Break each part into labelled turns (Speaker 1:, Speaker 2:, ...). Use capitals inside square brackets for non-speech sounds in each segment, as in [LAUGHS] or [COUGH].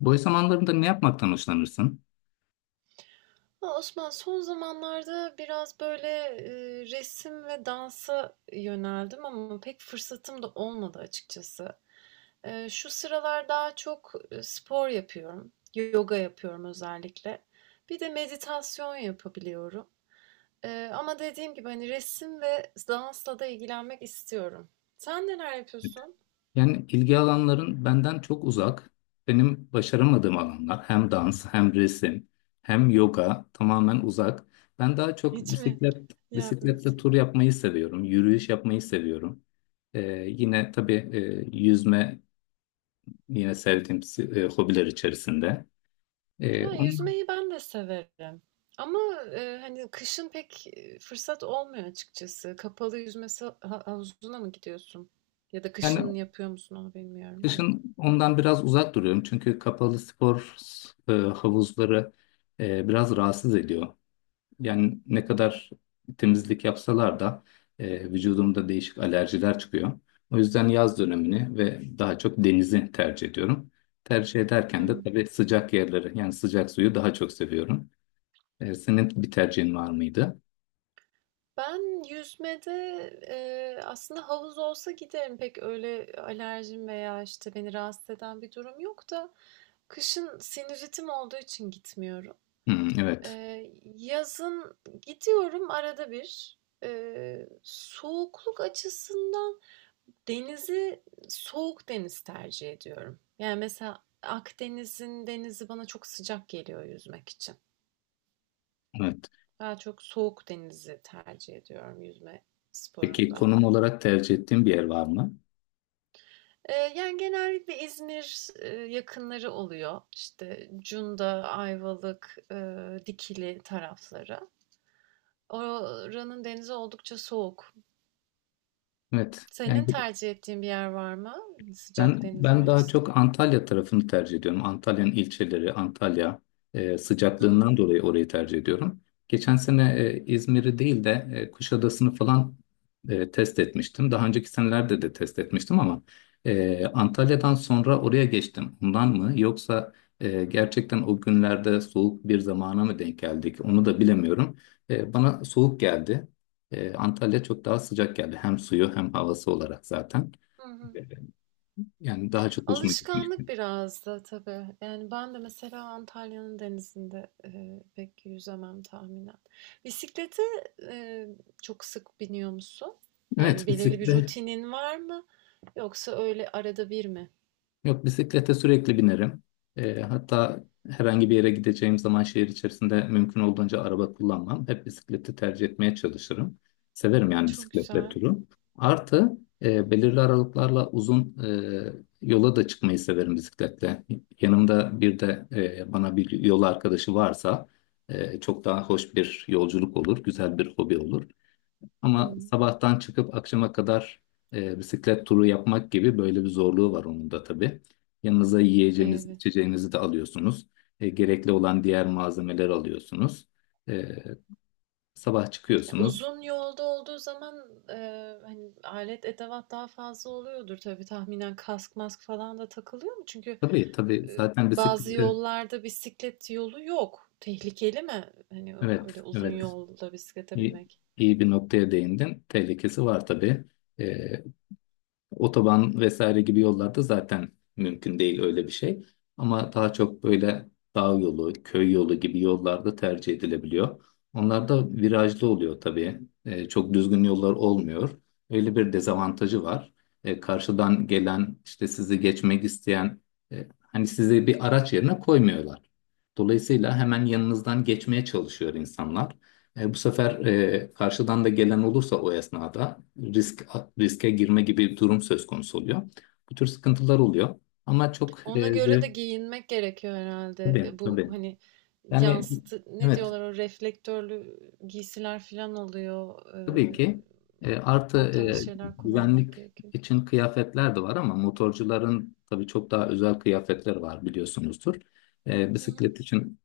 Speaker 1: Boş zamanlarında ne yapmaktan hoşlanırsın?
Speaker 2: Osman son zamanlarda biraz böyle resim ve dansa yöneldim ama pek fırsatım da olmadı açıkçası. Şu sıralar daha çok spor yapıyorum, yoga yapıyorum özellikle. Bir de meditasyon yapabiliyorum. Ama dediğim gibi hani resim ve dansla da ilgilenmek istiyorum. Sen neler yapıyorsun?
Speaker 1: Yani ilgi alanların benden çok uzak. Benim başaramadığım alanlar hem dans hem resim hem yoga tamamen uzak. Ben daha çok
Speaker 2: Hiç mi
Speaker 1: bisikletle
Speaker 2: yapmıyorsun?
Speaker 1: tur yapmayı seviyorum. Yürüyüş yapmayı seviyorum. Ee, Yine tabii yüzme yine sevdiğim hobiler içerisinde.
Speaker 2: Ha,
Speaker 1: Onun,
Speaker 2: yüzmeyi ben de severim. Ama hani kışın pek fırsat olmuyor açıkçası. Kapalı yüzme havuzuna mı gidiyorsun? Ya da
Speaker 1: yani
Speaker 2: kışın yapıyor musun onu bilmiyorum da.
Speaker 1: Kışın ondan biraz uzak duruyorum. Çünkü kapalı spor havuzları biraz rahatsız ediyor. Yani ne kadar temizlik yapsalar da vücudumda değişik alerjiler çıkıyor. O yüzden yaz dönemini ve daha çok denizi tercih ediyorum. Tercih
Speaker 2: Hı
Speaker 1: ederken de
Speaker 2: hı.
Speaker 1: tabii sıcak yerleri yani sıcak suyu daha çok seviyorum. Senin bir tercihin var mıydı?
Speaker 2: Ben yüzmede aslında havuz olsa giderim. Pek öyle alerjim veya işte beni rahatsız eden bir durum yok da kışın sinüzitim olduğu için gitmiyorum.
Speaker 1: Hmm, evet.
Speaker 2: Yazın gidiyorum arada bir. E, soğukluk açısından Denizi, soğuk deniz tercih ediyorum. Yani mesela Akdeniz'in denizi bana çok sıcak geliyor yüzmek için.
Speaker 1: Evet.
Speaker 2: Daha çok soğuk denizi tercih ediyorum yüzme
Speaker 1: Peki
Speaker 2: sporunda.
Speaker 1: konum olarak tercih ettiğin bir yer var mı?
Speaker 2: Yani genellikle İzmir yakınları oluyor. İşte Cunda, Ayvalık, Dikili tarafları. Oranın denizi oldukça soğuk.
Speaker 1: Evet. Yani
Speaker 2: Senin tercih ettiğin bir yer var mı? Sıcak
Speaker 1: Ben
Speaker 2: denizler
Speaker 1: ben daha
Speaker 2: açısından.
Speaker 1: çok Antalya tarafını tercih ediyorum. Antalya'nın ilçeleri, Antalya
Speaker 2: Hı,
Speaker 1: sıcaklığından dolayı orayı tercih ediyorum. Geçen sene İzmir'i değil de Kuşadası'nı falan test etmiştim. Daha önceki senelerde de test etmiştim ama Antalya'dan sonra oraya geçtim. Ondan mı? Yoksa gerçekten o günlerde soğuk bir zamana mı denk geldik? Onu da bilemiyorum. Bana soğuk geldi. Antalya çok daha sıcak geldi. Hem suyu hem havası olarak zaten.
Speaker 2: hı, hı.
Speaker 1: Yani daha çok hoşuma gitmişti.
Speaker 2: Alışkanlık biraz da tabii. Yani ben de mesela Antalya'nın denizinde pek yüzemem tahminen. Bisiklete e, çok sık biniyor musun? Yani
Speaker 1: Evet,
Speaker 2: belirli bir
Speaker 1: bisiklet.
Speaker 2: rutinin var mı? Yoksa öyle arada bir mi?
Speaker 1: Yok, bisiklete sürekli binerim. Hatta herhangi bir yere gideceğim zaman şehir içerisinde mümkün olduğunca araba kullanmam. Hep bisikleti tercih etmeye çalışırım. Severim yani
Speaker 2: Çok
Speaker 1: bisikletle
Speaker 2: güzel.
Speaker 1: turu. Artı belirli aralıklarla uzun yola da çıkmayı severim bisikletle. Yanımda bir de bana bir yol arkadaşı varsa çok daha hoş bir yolculuk olur, güzel bir hobi olur. Ama
Speaker 2: Hmm,
Speaker 1: sabahtan çıkıp akşama kadar bisiklet turu yapmak gibi böyle bir zorluğu var onun da tabii. Yanınıza yiyeceğiniz,
Speaker 2: evet.
Speaker 1: içeceğinizi de alıyorsunuz. Gerekli olan diğer malzemeleri alıyorsunuz. E, Sabah
Speaker 2: Ya
Speaker 1: çıkıyorsunuz.
Speaker 2: uzun yolda olduğu zaman hani alet edevat daha fazla oluyordur tabii tahminen kask mask falan da takılıyor mu? Çünkü
Speaker 1: Tabii tabii,
Speaker 2: e,
Speaker 1: zaten
Speaker 2: bazı
Speaker 1: bisiklette
Speaker 2: yollarda bisiklet yolu yok. Tehlikeli mi? Hani
Speaker 1: evet
Speaker 2: öyle uzun
Speaker 1: evet,
Speaker 2: yolda bisiklete
Speaker 1: iyi,
Speaker 2: binmek.
Speaker 1: iyi bir noktaya değindin. Tehlikesi var tabii. E, Otoban vesaire gibi yollarda zaten mümkün değil öyle bir şey. Ama daha çok böyle dağ yolu, köy yolu gibi yollarda tercih edilebiliyor. Onlar da virajlı oluyor tabii. Çok düzgün yollar olmuyor. Öyle bir
Speaker 2: Hmm.
Speaker 1: dezavantajı var. Karşıdan gelen işte sizi geçmek isteyen hani sizi bir araç yerine koymuyorlar. Dolayısıyla hemen yanınızdan geçmeye çalışıyor insanlar. Bu sefer karşıdan da gelen olursa o esnada riske girme gibi bir durum söz konusu oluyor. Bu tür sıkıntılar oluyor. Ama çok
Speaker 2: Ona göre de
Speaker 1: zevk,
Speaker 2: giyinmek gerekiyor herhalde.
Speaker 1: tabii
Speaker 2: E, bu
Speaker 1: tabii.
Speaker 2: hani
Speaker 1: Yani
Speaker 2: yansıtı ne
Speaker 1: evet,
Speaker 2: diyorlar o reflektörlü giysiler falan oluyor. E,
Speaker 1: tabii ki. Artı
Speaker 2: o tarz şeyler kullanmak
Speaker 1: güvenlik
Speaker 2: gerekiyor.
Speaker 1: için kıyafetler de var ama motorcuların tabii çok daha özel kıyafetleri var biliyorsunuzdur.
Speaker 2: Hı hı.
Speaker 1: Bisiklet için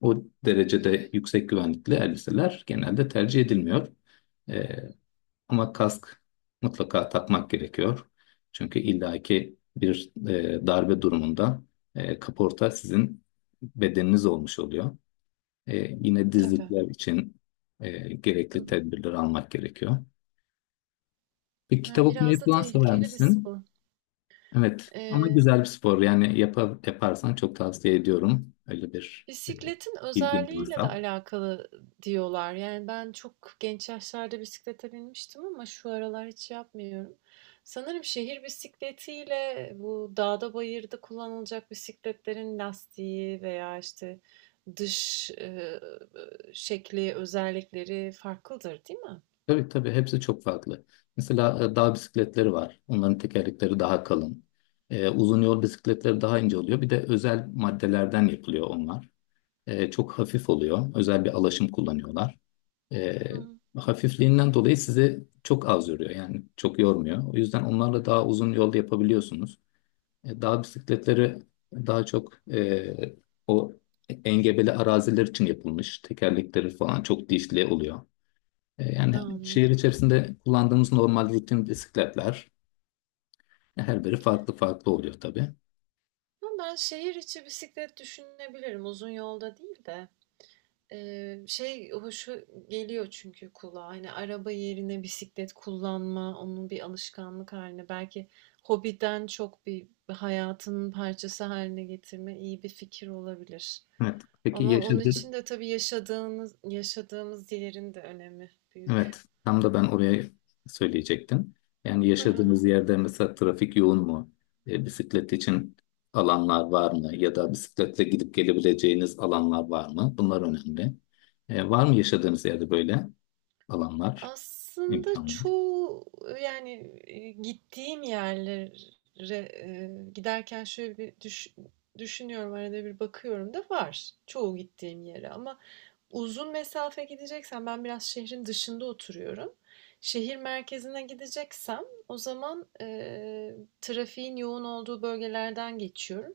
Speaker 1: o derecede yüksek güvenlikli elbiseler genelde tercih edilmiyor. E, Ama kask mutlaka takmak gerekiyor. Çünkü illaki bir darbe durumunda kaporta sizin bedeniniz olmuş oluyor. E, Yine
Speaker 2: Tabii.
Speaker 1: dizlikler için
Speaker 2: Hı
Speaker 1: gerekli
Speaker 2: hı.
Speaker 1: tedbirleri almak gerekiyor. Bir kitap
Speaker 2: Yani biraz
Speaker 1: okumayı
Speaker 2: da
Speaker 1: falan sever
Speaker 2: tehlikeli bir
Speaker 1: misin?
Speaker 2: spor.
Speaker 1: Evet ama
Speaker 2: E,
Speaker 1: güzel bir spor yani yaparsan çok tavsiye ediyorum. Öyle bir
Speaker 2: bisikletin
Speaker 1: bilgin
Speaker 2: özelliğiyle de
Speaker 1: varsa.
Speaker 2: alakalı diyorlar. Yani ben çok genç yaşlarda bisiklete binmiştim ama şu aralar hiç yapmıyorum. Sanırım şehir bisikletiyle bu dağda bayırda kullanılacak bisikletlerin lastiği veya işte dış şekli özellikleri farklıdır, değil mi?
Speaker 1: Tabii tabii, hepsi çok farklı. Mesela dağ bisikletleri var. Onların tekerlekleri daha kalın. Uzun yol bisikletleri daha ince oluyor. Bir de özel maddelerden yapılıyor onlar. Çok hafif oluyor. Özel bir alaşım kullanıyorlar. E,
Speaker 2: Hı,
Speaker 1: Hafifliğinden dolayı sizi çok az yoruyor. Yani çok yormuyor. O yüzden onlarla daha uzun yolda yapabiliyorsunuz. Dağ bisikletleri daha çok e, o engebeli araziler için yapılmış. Tekerlekleri falan çok dişli oluyor. Yani
Speaker 2: anladım.
Speaker 1: şehir içerisinde kullandığımız normal rutin bisikletler, her biri farklı farklı oluyor tabii.
Speaker 2: Ama ben şehir içi bisiklet düşünebilirim. Uzun yolda değil de. Şey hoşu geliyor çünkü kulağa. Hani araba yerine bisiklet kullanma, onun bir alışkanlık haline, belki hobiden çok bir hayatının parçası haline getirme iyi bir fikir olabilir.
Speaker 1: Evet. Peki
Speaker 2: Ama onun
Speaker 1: yaşadığı
Speaker 2: için de tabii yaşadığımız yerin de önemi
Speaker 1: evet
Speaker 2: büyük.
Speaker 1: tam da ben oraya söyleyecektim. Yani yaşadığınız
Speaker 2: [LAUGHS]
Speaker 1: yerde mesela trafik yoğun mu? Bisiklet için alanlar var mı? Ya da bisikletle gidip gelebileceğiniz alanlar var mı? Bunlar önemli. Var mı yaşadığınız yerde böyle alanlar,
Speaker 2: Aslında
Speaker 1: imkanlar?
Speaker 2: çoğu yani, gittiğim yerlere, giderken şöyle bir düşünüyorum, arada bir bakıyorum da var çoğu gittiğim yere ama uzun mesafe gideceksem ben biraz şehrin dışında oturuyorum. Şehir merkezine gideceksem o zaman, trafiğin yoğun olduğu bölgelerden geçiyorum.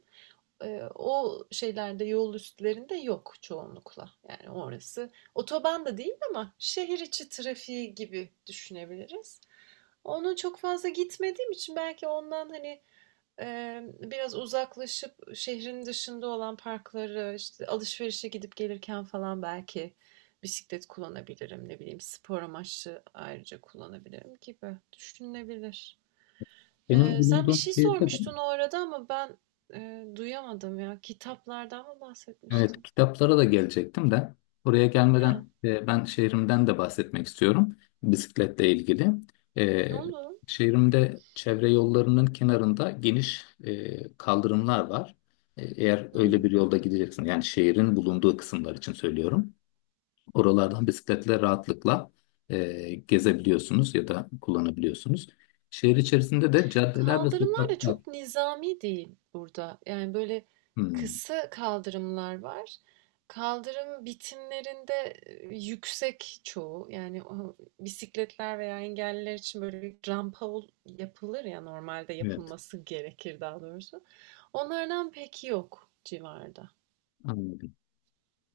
Speaker 2: O şeylerde, yol üstlerinde yok çoğunlukla. Yani orası otoban da değil ama şehir içi trafiği gibi düşünebiliriz. Onun çok fazla gitmediğim için belki ondan hani biraz uzaklaşıp şehrin dışında olan parkları, işte alışverişe gidip gelirken falan belki bisiklet kullanabilirim. Ne bileyim spor amaçlı ayrıca kullanabilirim gibi düşünülebilir.
Speaker 1: Benim
Speaker 2: Sen bir
Speaker 1: bulunduğum
Speaker 2: şey
Speaker 1: şehirde de
Speaker 2: sormuştun orada ama ben duyamadım ya. Kitaplardan mı
Speaker 1: Evet,
Speaker 2: bahsetmiştin?
Speaker 1: kitaplara da gelecektim de oraya
Speaker 2: He,
Speaker 1: gelmeden ben şehrimden de bahsetmek istiyorum bisikletle ilgili. E,
Speaker 2: olur.
Speaker 1: Şehrimde çevre yollarının kenarında geniş kaldırımlar var. Eğer
Speaker 2: Hmm.
Speaker 1: öyle bir yolda gideceksin, yani şehrin bulunduğu kısımlar için söylüyorum. Oralardan bisikletle rahatlıkla gezebiliyorsunuz ya da kullanabiliyorsunuz. Şehir içerisinde de caddeler ve
Speaker 2: Kaldırımlar da
Speaker 1: sokaklar.
Speaker 2: çok nizami değil burada. Yani böyle
Speaker 1: Hmm,
Speaker 2: kısa kaldırımlar var. Kaldırım bitimlerinde yüksek çoğu. Yani o bisikletler veya engelliler için böyle bir rampa yapılır ya normalde
Speaker 1: evet,
Speaker 2: yapılması gerekir daha doğrusu. Onlardan pek yok civarda.
Speaker 1: anladım.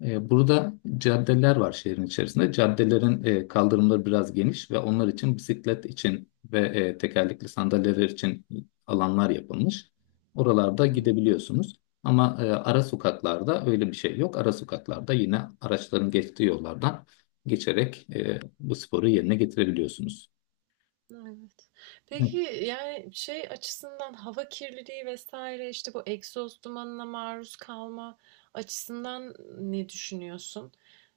Speaker 1: Burada caddeler var şehrin içerisinde. Caddelerin kaldırımları biraz geniş ve onlar için, bisiklet için ve tekerlekli sandalyeler için alanlar yapılmış. Oralarda
Speaker 2: Hmm.
Speaker 1: gidebiliyorsunuz. Ama ara sokaklarda öyle bir şey yok. Ara sokaklarda yine araçların geçtiği yollardan geçerek bu sporu yerine getirebiliyorsunuz.
Speaker 2: Evet.
Speaker 1: Evet,
Speaker 2: Peki yani şey açısından hava kirliliği vesaire işte bu egzoz dumanına maruz kalma açısından ne düşünüyorsun?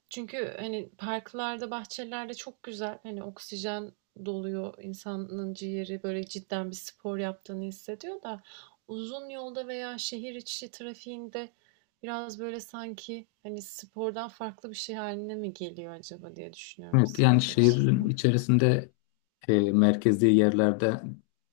Speaker 2: Çünkü hani parklarda, bahçelerde çok güzel hani oksijen doluyor insanın ciğeri böyle cidden bir spor yaptığını hissediyor da uzun yolda veya şehir içi trafiğinde biraz böyle sanki hani spordan farklı bir şey haline mi geliyor acaba diye düşünüyorum
Speaker 1: evet, yani
Speaker 2: bisiklet
Speaker 1: şehrin
Speaker 2: açısından.
Speaker 1: içerisinde merkezi yerlerde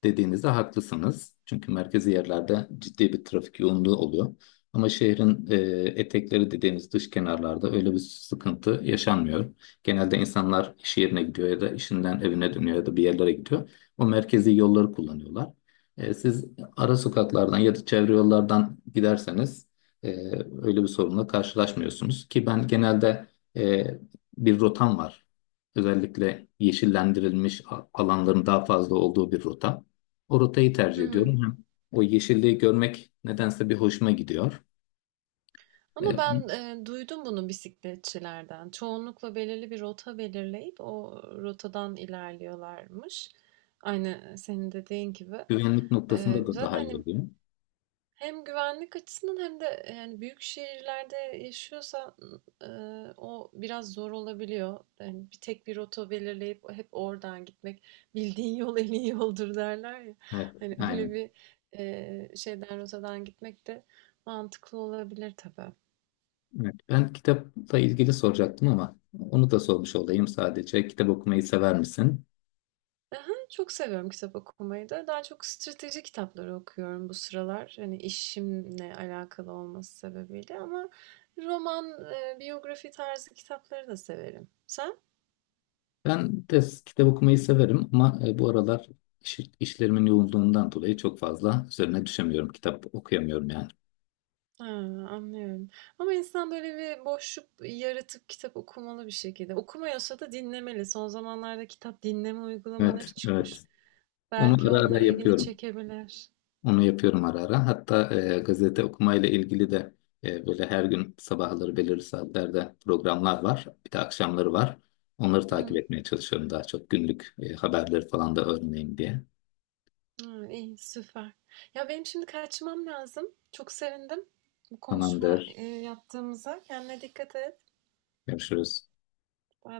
Speaker 1: dediğinizde haklısınız. Çünkü merkezi yerlerde ciddi bir trafik yoğunluğu oluyor. Ama şehrin etekleri dediğimiz dış kenarlarda öyle bir sıkıntı yaşanmıyor. Genelde insanlar iş yerine gidiyor ya da işinden evine dönüyor ya da bir yerlere gidiyor. O merkezi yolları kullanıyorlar. Siz ara sokaklardan ya da çevre yollardan giderseniz e, öyle bir sorunla karşılaşmıyorsunuz. Ki ben genelde e, bir rotam var. Özellikle yeşillendirilmiş alanların daha fazla olduğu bir rota. O rotayı tercih ediyorum. Hem o yeşilliği görmek nedense bir hoşuma gidiyor.
Speaker 2: Ama
Speaker 1: Ee,
Speaker 2: ben duydum bunu bisikletçilerden. Çoğunlukla belirli bir rota belirleyip o rotadan ilerliyorlarmış. Aynı senin dediğin gibi.
Speaker 1: Güvenlik noktasında da
Speaker 2: Zaten
Speaker 1: daha iyi
Speaker 2: hani
Speaker 1: oluyor.
Speaker 2: hem güvenlik açısından hem de yani büyük şehirlerde yaşıyorsan e, o biraz zor olabiliyor. Yani bir tek bir rota belirleyip hep oradan gitmek bildiğin yol en iyi yoldur derler ya.
Speaker 1: Evet,
Speaker 2: Hani öyle
Speaker 1: aynen.
Speaker 2: bir e, şeyden rotadan gitmek de mantıklı olabilir tabii.
Speaker 1: Evet. Ben kitapla ilgili soracaktım ama onu da sormuş olayım sadece. Kitap okumayı sever misin?
Speaker 2: Hı. Çok seviyorum kitap okumayı da. Daha çok strateji kitapları okuyorum bu sıralar. Hani işimle alakalı olması sebebiyle ama roman, biyografi tarzı kitapları da severim. Sen?
Speaker 1: Ben de kitap okumayı severim ama bu aralar işlerimin yoğunluğundan dolayı çok fazla üzerine düşemiyorum. Kitap okuyamıyorum yani.
Speaker 2: Ha, anlıyorum. Ama insan böyle bir boşluk yaratıp kitap okumalı bir şekilde. Okumuyorsa da dinlemeli. Son zamanlarda kitap dinleme uygulamaları
Speaker 1: Evet, evet.
Speaker 2: çıkmış.
Speaker 1: Onu
Speaker 2: Belki
Speaker 1: ara ara
Speaker 2: onlar ilgini
Speaker 1: yapıyorum.
Speaker 2: çekebilir.
Speaker 1: Onu yapıyorum ara ara. Hatta gazete okumayla ilgili de böyle her gün sabahları belirli saatlerde programlar var. Bir de akşamları var. Onları takip
Speaker 2: Hı.
Speaker 1: etmeye çalışıyorum daha çok, günlük haberleri falan da öğreneyim diye.
Speaker 2: Hımm, iyi, süper. Ya, benim şimdi kaçmam lazım. Çok sevindim bu konuşma,
Speaker 1: Tamamdır.
Speaker 2: eee, yaptığımıza. Kendine dikkat et.
Speaker 1: Görüşürüz.
Speaker 2: Bay